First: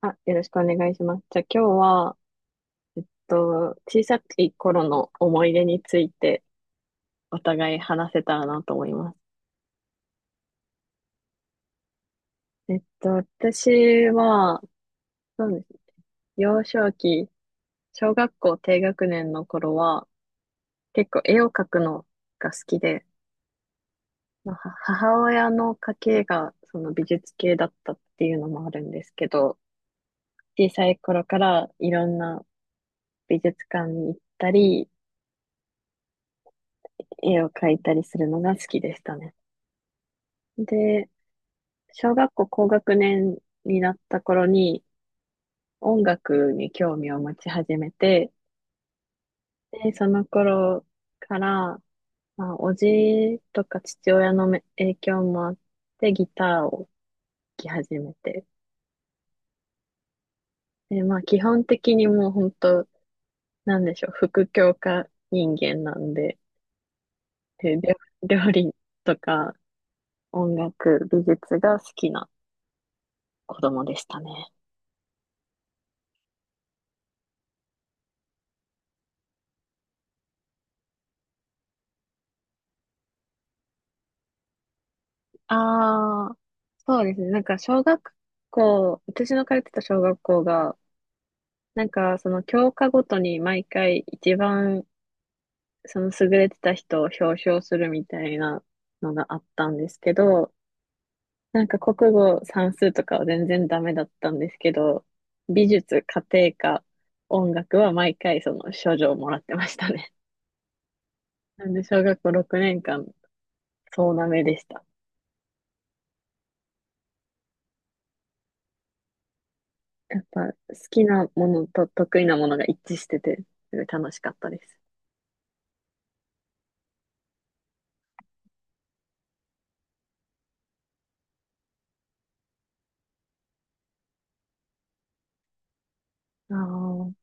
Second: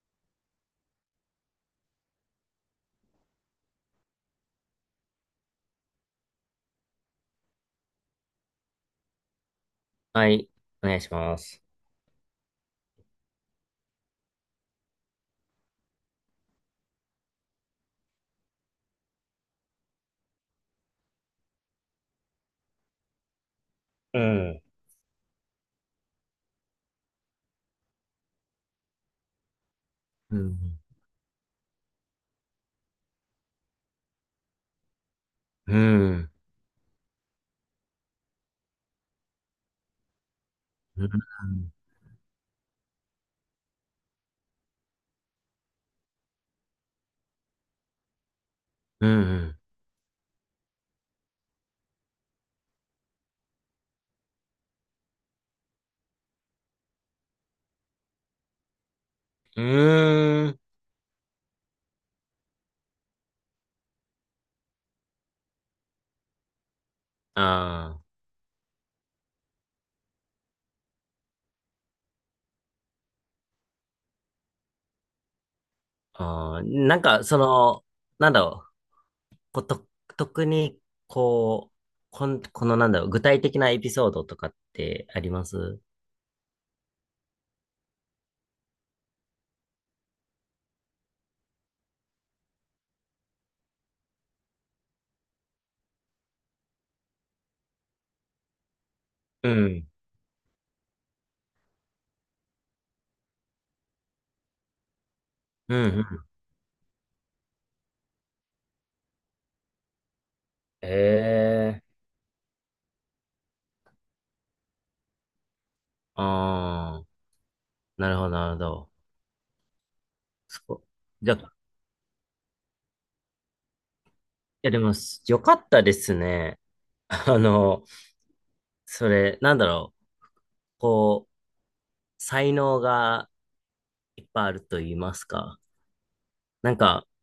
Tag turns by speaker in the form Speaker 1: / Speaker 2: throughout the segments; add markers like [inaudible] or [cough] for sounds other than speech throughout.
Speaker 1: あ、よろしくお願いします。じゃあ今日は、小さい頃の思い出についてお互い話せたらなと思います。
Speaker 2: はい、お願いします。
Speaker 1: 私は、そうですね。幼少期、小学校低学年の頃は、結構絵を描くのが好きで、
Speaker 2: う
Speaker 1: ま
Speaker 2: ん。
Speaker 1: あは母親の家系がその美術系だったっていうのもあるんですけど、
Speaker 2: う
Speaker 1: 小
Speaker 2: ん。
Speaker 1: さい頃からいろんな美術館に行ったり、
Speaker 2: うん。
Speaker 1: 絵を描いたりするのが好きでしたね。
Speaker 2: う
Speaker 1: で、
Speaker 2: ん。
Speaker 1: 小学校高学年になった頃に音楽に興味を持ち始めて、
Speaker 2: うん。
Speaker 1: で、その頃から、まあ、おじとか父親のめ影響もあってギターを弾き始めて、
Speaker 2: うん。
Speaker 1: で、まあ基本的にもう本当、なんでしょう、副教科人間なんで、で、
Speaker 2: あ
Speaker 1: 料理とか音楽、美術が好きな子供でしたね。
Speaker 2: あああ、なんか、その、なんだろう。こと、特に、こう、このなんだろう、具体的なエピソードとかってあります？
Speaker 1: ああ、そうですね。なんか小学校、私の通ってた小学校が、なんかその教科ごとに毎回一番その優れてた人を表彰するみたいなのがあっ
Speaker 2: う
Speaker 1: たん
Speaker 2: ん。
Speaker 1: ですけど、なんか国語算数とかは全然ダメだったんですけど、美
Speaker 2: うん。う
Speaker 1: 術、
Speaker 2: ん。
Speaker 1: 家庭科、音楽は毎回その賞状をもらってましたね。なん
Speaker 2: え
Speaker 1: で
Speaker 2: え。
Speaker 1: 小学校6年間、そうなめでした。
Speaker 2: ああ。なるほど、なるほど。
Speaker 1: やっぱ好
Speaker 2: そこ。
Speaker 1: きな
Speaker 2: じゃ、い
Speaker 1: ものと得意なものが一致してて、すごい楽しかったで
Speaker 2: や、
Speaker 1: す。
Speaker 2: でも、よかったですね。あの、それ、なんだろう、こう、才能が、いっぱいあると言いますか。
Speaker 1: あ
Speaker 2: なん
Speaker 1: あ、
Speaker 2: か、
Speaker 1: はい、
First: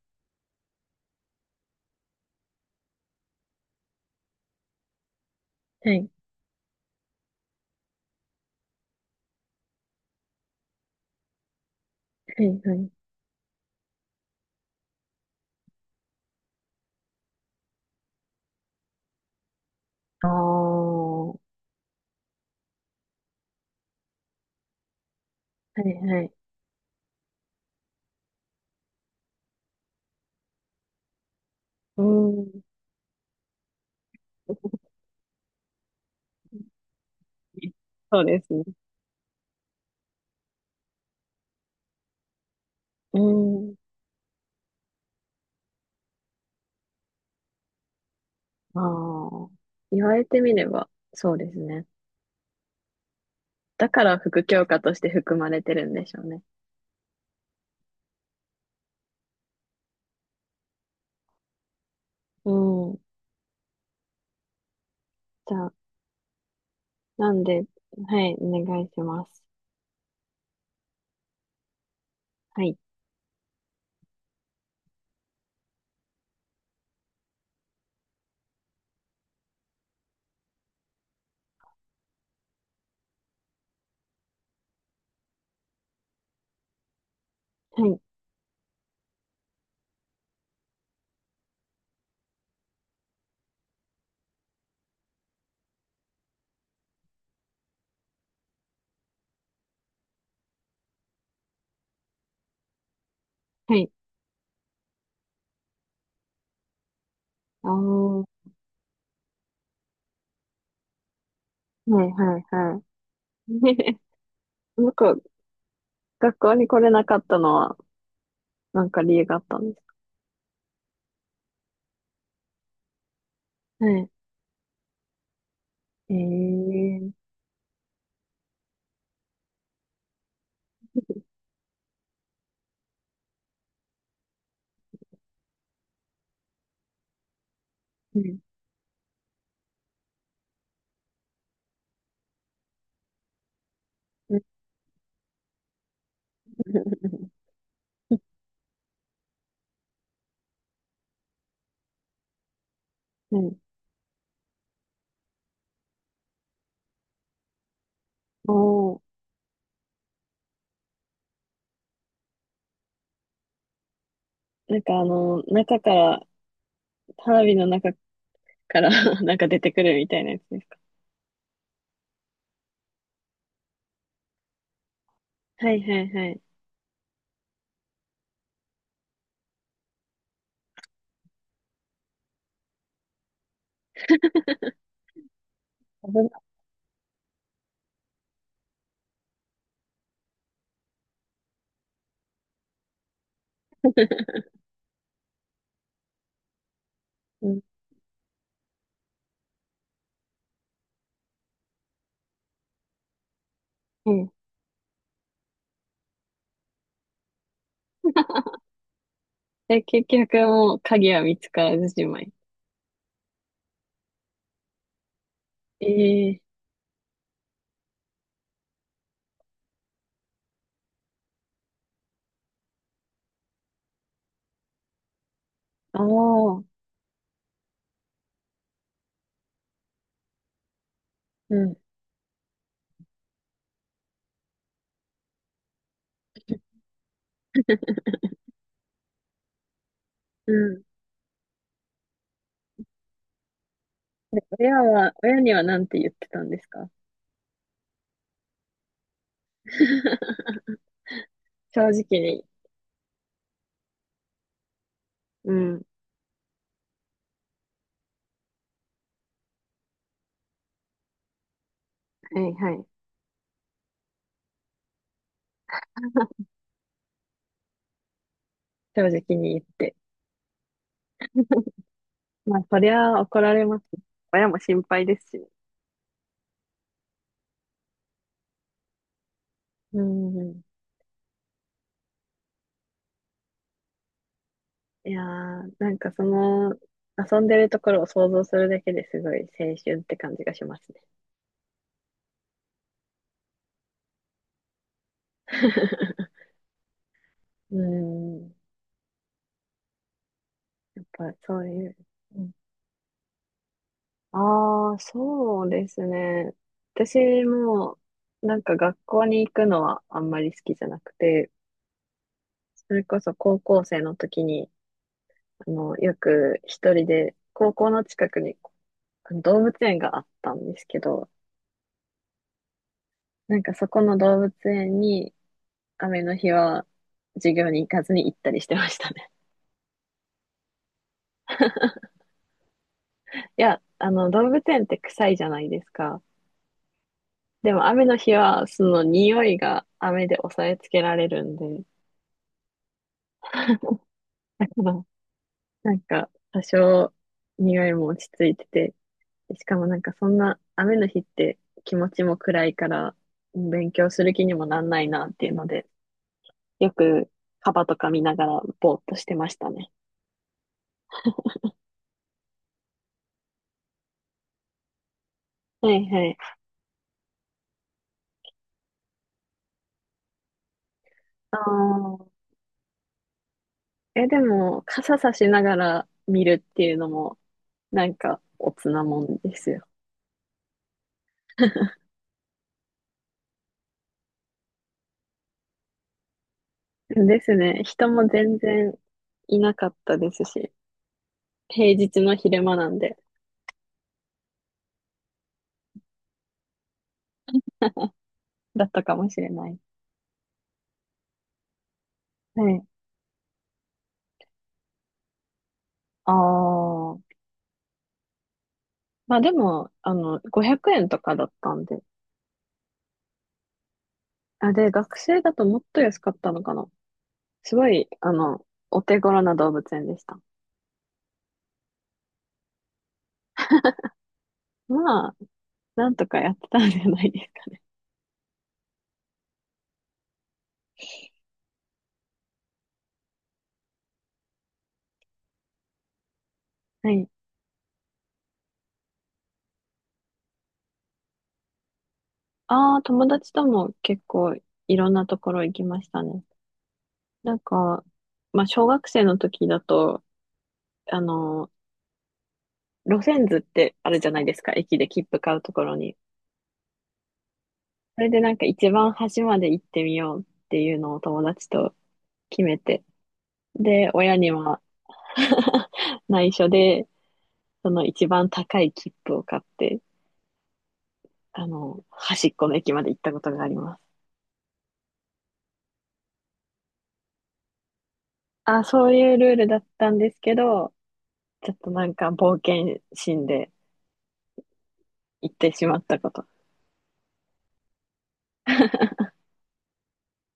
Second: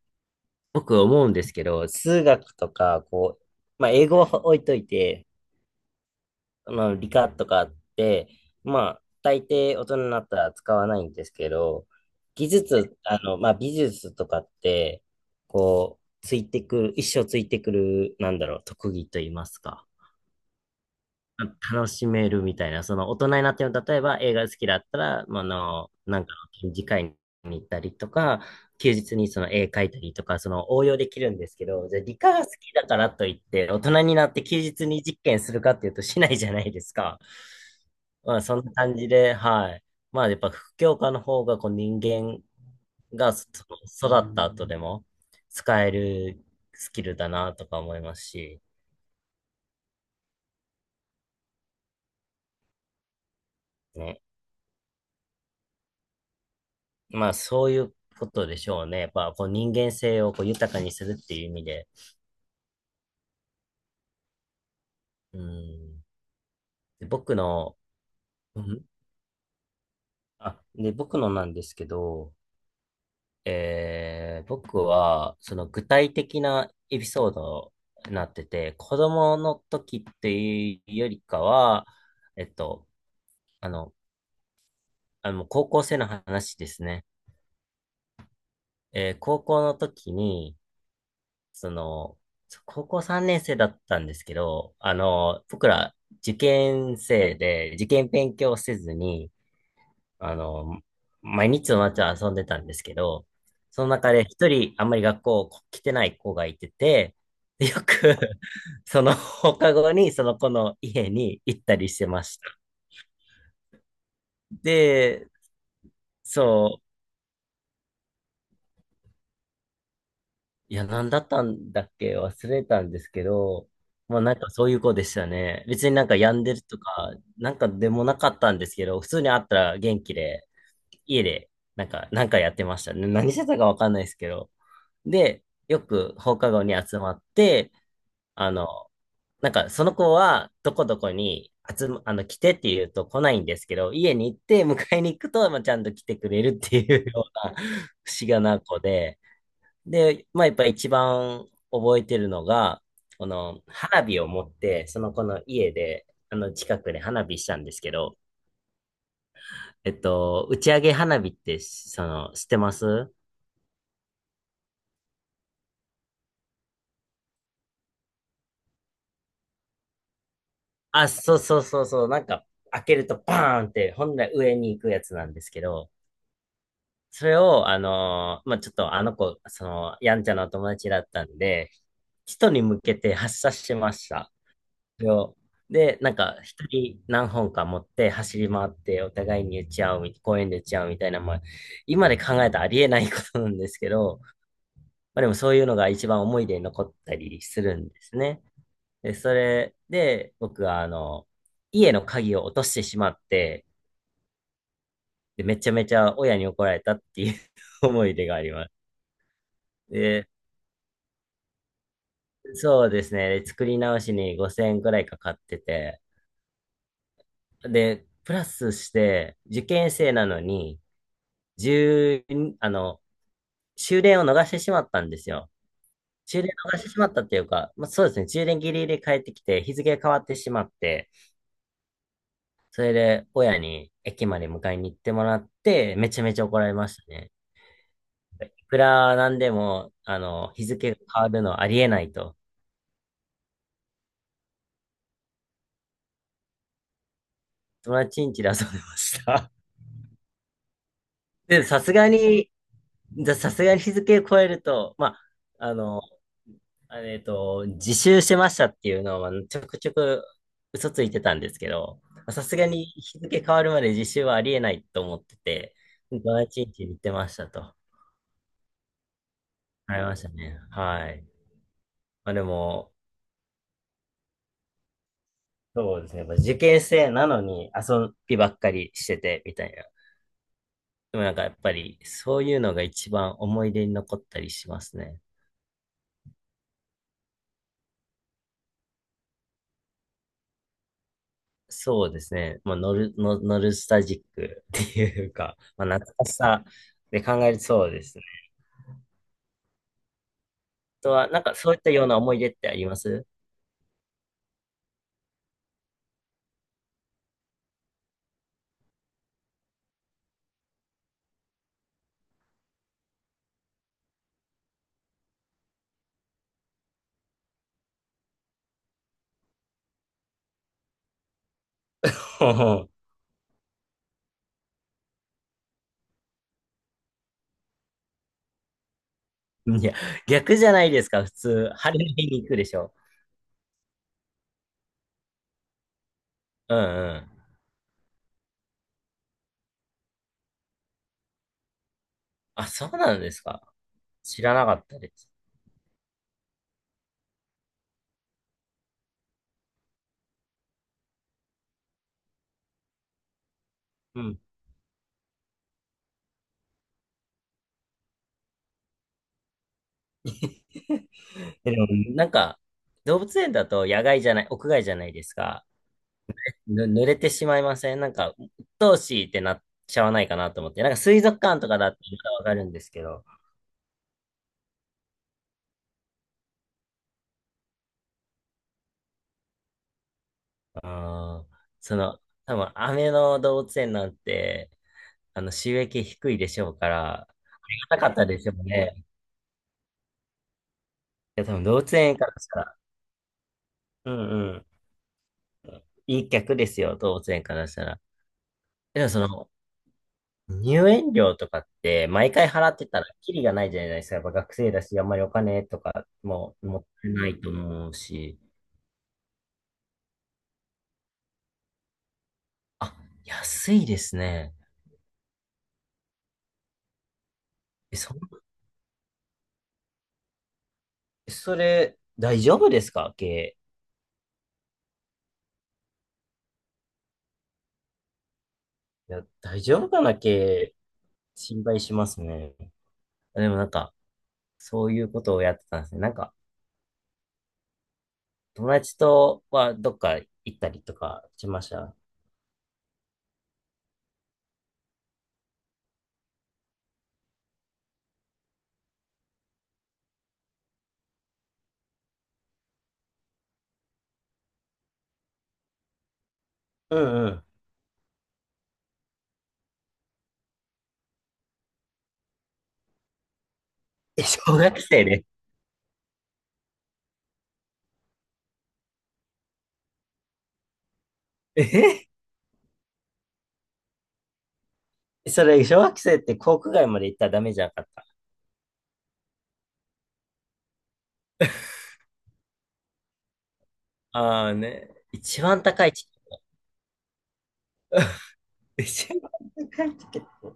Speaker 2: 僕思うんですけど、数学とか、こう、まあ、英語は置いといて、
Speaker 1: は
Speaker 2: まあ、理科とかって、まあ、大抵大人になったら使わないんですけど、技
Speaker 1: い、はい。
Speaker 2: 術、あの、まあ、美術とかって、こう、ついてくる、一生ついてくる、なんだろう、特技と言いますか。
Speaker 1: ああ、は
Speaker 2: 楽しめるみたいな、その大人になっても、例えば映画好きだったら、まああ
Speaker 1: い、
Speaker 2: の、な
Speaker 1: はい。
Speaker 2: んか
Speaker 1: い。
Speaker 2: の展示会に行ったりとか、休日にその絵描いたりとか、その応用できるんですけど、じゃあ
Speaker 1: う
Speaker 2: 理科が好
Speaker 1: ん。
Speaker 2: きだからといって、大人になって休日に実験するかっていうとしないじゃないですか。
Speaker 1: そう
Speaker 2: ま
Speaker 1: で
Speaker 2: あ
Speaker 1: す
Speaker 2: そ
Speaker 1: ね。
Speaker 2: んな感じで、はい。まあやっぱ副教科の方がこう人間
Speaker 1: う
Speaker 2: が
Speaker 1: ん。
Speaker 2: その育った後でも使えるスキルだなとか思いますし、
Speaker 1: ああ、言われてみれば、そうですね。だから
Speaker 2: ね。
Speaker 1: 副教科として含まれてるんでしょうね。
Speaker 2: まあ、そういうことでしょうね。やっぱ、こう、人間性をこう豊かにするっていう意味で。
Speaker 1: うん。
Speaker 2: う
Speaker 1: じゃあ、
Speaker 2: ん。で
Speaker 1: な
Speaker 2: 僕
Speaker 1: んで、
Speaker 2: の、
Speaker 1: はい、
Speaker 2: う
Speaker 1: お願
Speaker 2: ん。
Speaker 1: いします。
Speaker 2: あ、で、僕のなんですけど、
Speaker 1: はい、
Speaker 2: 僕は、その具体的なエピソードになってて、子供の時っていうよりかは、えっと、あの、あの、高校生の話ですね。
Speaker 1: はい、
Speaker 2: 高校の時に、その、高校3年生だったんですけど、あの、僕ら受験生で、受験勉強せずに、あの、毎日の夏は遊んでたんですけど、
Speaker 1: は
Speaker 2: その
Speaker 1: い。
Speaker 2: 中で一人あんまり学校来てない子がいてて、
Speaker 1: あ
Speaker 2: で
Speaker 1: あ、
Speaker 2: よく
Speaker 1: は
Speaker 2: [laughs] その放課後にその子の家に行ったり
Speaker 1: い、
Speaker 2: し
Speaker 1: は
Speaker 2: てまし
Speaker 1: い、
Speaker 2: た。
Speaker 1: はい。[laughs] 僕、
Speaker 2: で、
Speaker 1: 学校に
Speaker 2: そ
Speaker 1: 来
Speaker 2: う、
Speaker 1: れなかったのは、なんか理由があったんですか？
Speaker 2: いや、なんだったんだっけ忘れたんですけど、
Speaker 1: はい。
Speaker 2: まあなんかそういう子でしたね。別になん
Speaker 1: え
Speaker 2: か病んでると
Speaker 1: ー。
Speaker 2: か、なんかでもなかったんですけど、普通に会ったら元気で、家で、なんかやってましたね。何してたかわかんないですけど。で、よく放課後に集まって、
Speaker 1: うん。
Speaker 2: あの、なんかその子はどこどこにあの、来てって言うと来ないんですけど、家に行って迎えに行くと、まあ、ちゃんと来てくれるっていうような [laughs] 不思議な子で、で、まあ、やっぱ一番覚えてるのが、こ
Speaker 1: うん。
Speaker 2: の花火を持って、その子の家で、あの近くで花火したんですけど、
Speaker 1: おー。
Speaker 2: えっと、打ち上げ花火って、その、知ってます？
Speaker 1: なんかあの、中から、花火の中から [laughs] なんか出てくるみたいなやつですか？
Speaker 2: あ、そうそうそうそう、なんか、開けるとバーンって、本来上に行くやつなんですけ
Speaker 1: はい
Speaker 2: ど、
Speaker 1: はいはい。
Speaker 2: それを、あのーまあ、ちょっとあの子、その、やんちゃなお友達だったんで、人に向けて発射しました。よ。で、
Speaker 1: 危
Speaker 2: なんか、
Speaker 1: な
Speaker 2: 一人何本か持って走り回って、お互いに打ち合うみ、公園で打ち合うみたいな、まあ、今で考えたらありえないことなんですけど、まあでもそういうのが一番思い出に残ったり
Speaker 1: うん。
Speaker 2: するんですね。で、それで、僕は、あの、家の鍵を落としてしまって、
Speaker 1: うん。
Speaker 2: で、めちゃめちゃ親に怒られたっていう [laughs] 思い出があります。
Speaker 1: え、結
Speaker 2: で、
Speaker 1: 局もう鍵は見つからずじまい？
Speaker 2: そうですね。で作り直しに5000円くらいかかってて、
Speaker 1: ええ。
Speaker 2: で、プラスして、受験生なのに、十、あの、終電を逃してしまったんですよ。
Speaker 1: ああ
Speaker 2: 終電
Speaker 1: ー、
Speaker 2: 逃してしまったっていうか、まあ、そうですね、終電ギリギリ帰ってきて、日付が変わってしまって、
Speaker 1: うん、
Speaker 2: それで親に駅まで迎えに行ってもらって、めちゃめちゃ怒られましたね。いくらなんでも、あ
Speaker 1: う
Speaker 2: の、日
Speaker 1: ん。
Speaker 2: 付が変わるのはありえないと、
Speaker 1: で、親にはなんて言ってたんですか？
Speaker 2: 友達ん家で遊んでました。
Speaker 1: [laughs]
Speaker 2: [laughs] で、さ
Speaker 1: 正
Speaker 2: すが
Speaker 1: 直に。
Speaker 2: に、さすがに日付を超えると、ま
Speaker 1: う
Speaker 2: あ、あ
Speaker 1: ん、
Speaker 2: の、自習してましたっていうのは、ちょくちょく嘘ついてたんですけど、
Speaker 1: は
Speaker 2: さ
Speaker 1: い
Speaker 2: すが
Speaker 1: は
Speaker 2: に
Speaker 1: い。
Speaker 2: 日付変わるまで自習はありえないと思ってて、土日に行ってましたと。
Speaker 1: 正直に言って。
Speaker 2: ありましたね。はい。まあで
Speaker 1: まあ、そり
Speaker 2: も、
Speaker 1: ゃ怒られます。親も心配ですしね。
Speaker 2: そうですね。やっぱ受験生なのに遊びばっかりしてて、みたいな。
Speaker 1: うん。
Speaker 2: でもなんかやっぱり、そういうのが一番思い出に残ったりします
Speaker 1: い
Speaker 2: ね。
Speaker 1: やー、なんかその、遊んでるところを想像するだけですごい青春って感じがしますね。
Speaker 2: そうですね。まあ、ノルスタジックっていうか、まあ、懐かしさで考える、
Speaker 1: う
Speaker 2: そうです。
Speaker 1: ん。やっ
Speaker 2: とは、
Speaker 1: ぱ
Speaker 2: なんか
Speaker 1: そう
Speaker 2: そういっ
Speaker 1: い
Speaker 2: た
Speaker 1: う。
Speaker 2: ような思い出ってあります？
Speaker 1: ああー、そうですね。私も、なんか学校に行くのはあんまり好きじゃなくて、それこそ高校生の時に、あの、よく一人で、高校の近くにあの動物園があったんですけど、
Speaker 2: ほう。
Speaker 1: なんかそこの動物園に雨の日は授業に行かずに行ったりしてましたね。
Speaker 2: ほう。 [laughs] いや、逆じゃないですか、普通。晴れの日に行くでしょ。
Speaker 1: [laughs] いや、あの動物園って臭いじゃないですか。
Speaker 2: うんうん。
Speaker 1: でも雨の日はその匂いが雨で抑えつけられるんで、
Speaker 2: あ、そうなんですか。知らなか
Speaker 1: [laughs] だか
Speaker 2: った
Speaker 1: ら
Speaker 2: です。
Speaker 1: なんか多少匂いも落ち着いてて、しかもなんかそんな雨の日って気持ちも暗いから勉強
Speaker 2: う
Speaker 1: する
Speaker 2: ん。
Speaker 1: 気にもなんないなっていうので、よくカバとか見ながらぼーっとしてましたね。
Speaker 2: [laughs] え、でも、なんか、動物園だと野外じゃない、屋外じゃないですか。
Speaker 1: はいはい。
Speaker 2: 濡れてしまいません？なんか、鬱陶しいってなっちゃわないかなと思って。なんか水族
Speaker 1: あ
Speaker 2: 館とかだってま
Speaker 1: あ。
Speaker 2: だわかるんですけど。
Speaker 1: え、でも、傘さしながら見るっていうのも、なんか、おつなもんですよ。
Speaker 2: あー、そ
Speaker 1: [laughs]
Speaker 2: の、多分、雨の動物園なんて、あの、収益低いでしょうから、あ
Speaker 1: です
Speaker 2: り
Speaker 1: ね。
Speaker 2: がたか
Speaker 1: 人
Speaker 2: った
Speaker 1: も
Speaker 2: でしょ
Speaker 1: 全
Speaker 2: う
Speaker 1: 然
Speaker 2: ね。
Speaker 1: いなかったですし、
Speaker 2: いや、多分動物
Speaker 1: 平
Speaker 2: 園
Speaker 1: 日
Speaker 2: から
Speaker 1: の
Speaker 2: した
Speaker 1: 昼間
Speaker 2: ら、
Speaker 1: なんで、
Speaker 2: うんうん、いい客ですよ、動物園からしたら。
Speaker 1: だった
Speaker 2: でも
Speaker 1: か
Speaker 2: そ
Speaker 1: もしれ
Speaker 2: の、
Speaker 1: ない。
Speaker 2: 入園料とかって、毎回払
Speaker 1: は
Speaker 2: っ
Speaker 1: い。
Speaker 2: てたら、キリがないじゃないですか。やっぱ学生だし、あんまりお金とか
Speaker 1: あ
Speaker 2: も持ってな
Speaker 1: あ。
Speaker 2: いと思うし。
Speaker 1: まあでも、あの、500円とかだったんで。
Speaker 2: あ、安いですね。
Speaker 1: あ、で、学生だともっと安かったのかな。すご
Speaker 2: え、
Speaker 1: い、
Speaker 2: そ、
Speaker 1: あの、お手頃な動物園でした。
Speaker 2: それ、大丈夫ですか経営？
Speaker 1: まあ、なんとかやってたんじゃないですかね。
Speaker 2: いや、大丈夫かな経営。心配しますね。でもなんか、そういうことをやってたんですね。なんか、
Speaker 1: はい。
Speaker 2: 友達とはどっか行ったりとかしました？
Speaker 1: ああ、友達とも結構いろんなところ行きましたね。なんか、まあ、小学生の時だと、あの、路線図ってあるじゃないですか、駅で切符買うところに。
Speaker 2: うんうん。
Speaker 1: それでなんか一番端まで行ってみようっていうのを友達と決めて。で、
Speaker 2: え、
Speaker 1: 親に
Speaker 2: 小学
Speaker 1: は
Speaker 2: 生で。
Speaker 1: [laughs] 内緒で、その一番高い切符を買って、あの、
Speaker 2: え
Speaker 1: 端っこの駅まで行ったことがあります。
Speaker 2: え、それ、小学生って航空街まで行ったらダメじゃなかった？
Speaker 1: あ、そういうルールだったんですけど、ちょっとなんか冒険心で、
Speaker 2: ああね。一
Speaker 1: 行っ
Speaker 2: 番
Speaker 1: てし
Speaker 2: 高い
Speaker 1: まっ
Speaker 2: チ
Speaker 1: た
Speaker 2: ケ
Speaker 1: こ
Speaker 2: ット。
Speaker 1: と。
Speaker 2: [laughs] 一番高いチケット。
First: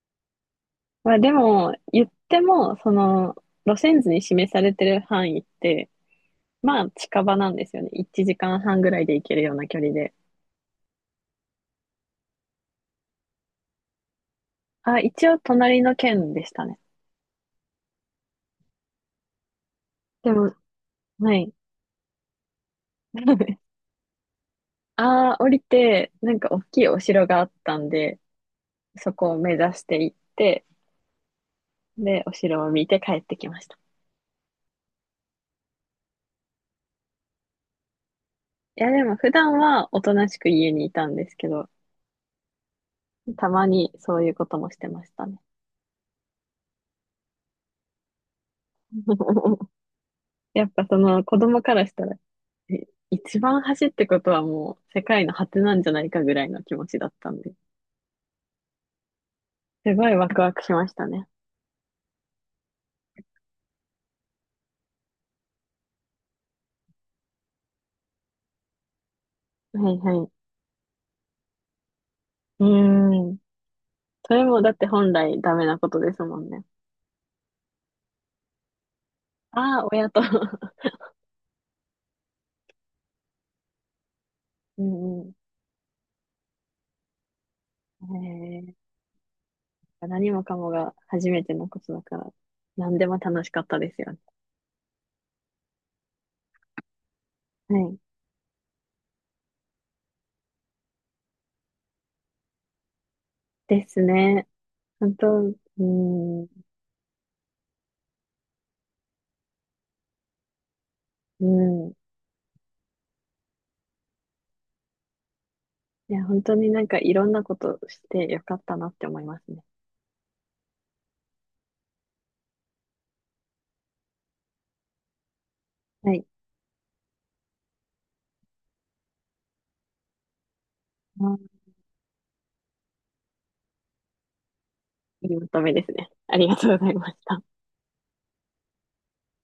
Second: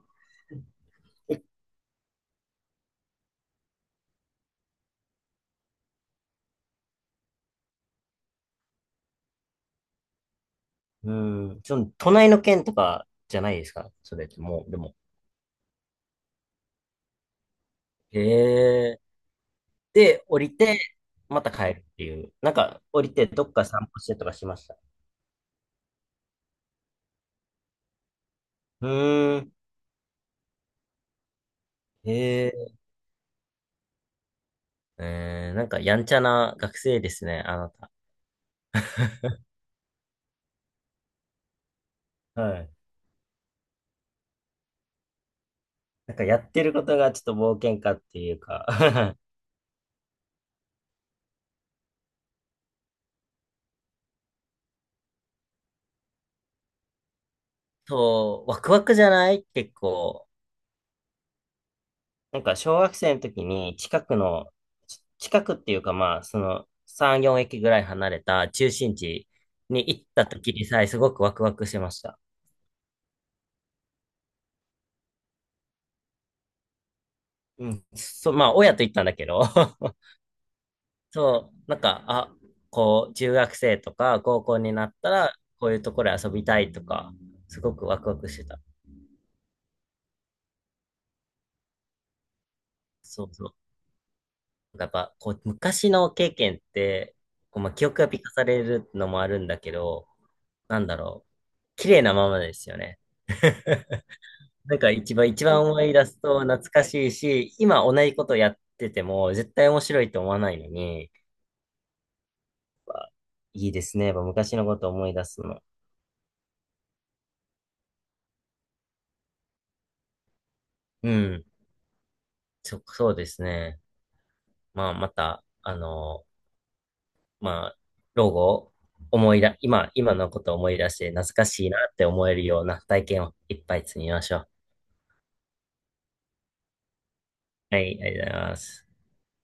Speaker 1: まあでも、言っても、その、路線図に示されてる範囲って、まあ近場なんですよね。1時間半ぐらいで行けるような距離で。
Speaker 2: うん。その、隣の県とかじゃないですか。それってもう、でも。
Speaker 1: あ、一応隣の県でしたね。
Speaker 2: へえ。で、
Speaker 1: で
Speaker 2: 降
Speaker 1: も、
Speaker 2: りて、
Speaker 1: は
Speaker 2: ま
Speaker 1: い。
Speaker 2: た帰るっていう。なんか、降りてどっか
Speaker 1: [laughs]
Speaker 2: 散歩してとかしました？
Speaker 1: ああ、降りて、なんか大きいお城があったんで、
Speaker 2: う
Speaker 1: そこを
Speaker 2: ーん。
Speaker 1: 目指して行って、で、お
Speaker 2: へ
Speaker 1: 城
Speaker 2: え。
Speaker 1: を見て帰ってきました。
Speaker 2: えー、なんか、やんちゃな学生ですね、あなた。
Speaker 1: いや、でも普
Speaker 2: [laughs]
Speaker 1: 段はおとなしく家にいたんですけど、
Speaker 2: はい。
Speaker 1: たまにそういうこともしてましたね。
Speaker 2: なんかやってることがちょっと冒険家っていうか [laughs]
Speaker 1: [laughs] やっぱその子供からしたら一番走ってことはもう世界の果てなんじゃないかぐらいの気持ちだったんで、
Speaker 2: そう、ワクワクじゃない結
Speaker 1: すごい
Speaker 2: 構？
Speaker 1: ワクワクしましたね。
Speaker 2: なんか小学生の時に近くの、近くっていうかまあ、その3、4駅ぐらい離れた中心地に
Speaker 1: はい
Speaker 2: 行っ
Speaker 1: は
Speaker 2: た
Speaker 1: い。
Speaker 2: 時にさえすごくワクワクしました。
Speaker 1: うーん。それもだって本来ダメなことですもんね。
Speaker 2: うん。そう、まあ、親と行ったんだけど
Speaker 1: ああ、親と。[laughs]
Speaker 2: [laughs] そう、なんか、あ、こう、中学生とか高校に
Speaker 1: う
Speaker 2: なった
Speaker 1: んう
Speaker 2: ら、こういうところで遊びたいとか、すごくワクワクしてた。
Speaker 1: ん。え何もかもが初めてのことだから、何でも
Speaker 2: そう
Speaker 1: 楽
Speaker 2: そ
Speaker 1: し
Speaker 2: う。
Speaker 1: かったですよね。
Speaker 2: やっぱ、こう、昔の経験って、こう、まあ、
Speaker 1: は
Speaker 2: 記憶
Speaker 1: い。
Speaker 2: が美化されるのもあるんだけど、なんだろう、綺麗なままですよね。
Speaker 1: ですね。
Speaker 2: なんか
Speaker 1: 本当、
Speaker 2: 一
Speaker 1: う
Speaker 2: 番思い出すと
Speaker 1: ーん、
Speaker 2: 懐かしいし、今同じことやってても絶対面白いと思わないのに、やっ
Speaker 1: うん。
Speaker 2: ぱいいですね。やっぱ昔のこと思い出すの。
Speaker 1: いや、本当になんかいろんなことしてよかったなって思いますね。
Speaker 2: うん。そうですね。まあ、また、あ
Speaker 1: は
Speaker 2: の、
Speaker 1: い。
Speaker 2: まあ、老後、思い出、今のことを思い出して
Speaker 1: う
Speaker 2: 懐
Speaker 1: ん。
Speaker 2: かしいなって思えるような体験をいっぱい積みましょう。
Speaker 1: いいまとめですね。ありがとうございました。
Speaker 2: はい、ありがとうございます。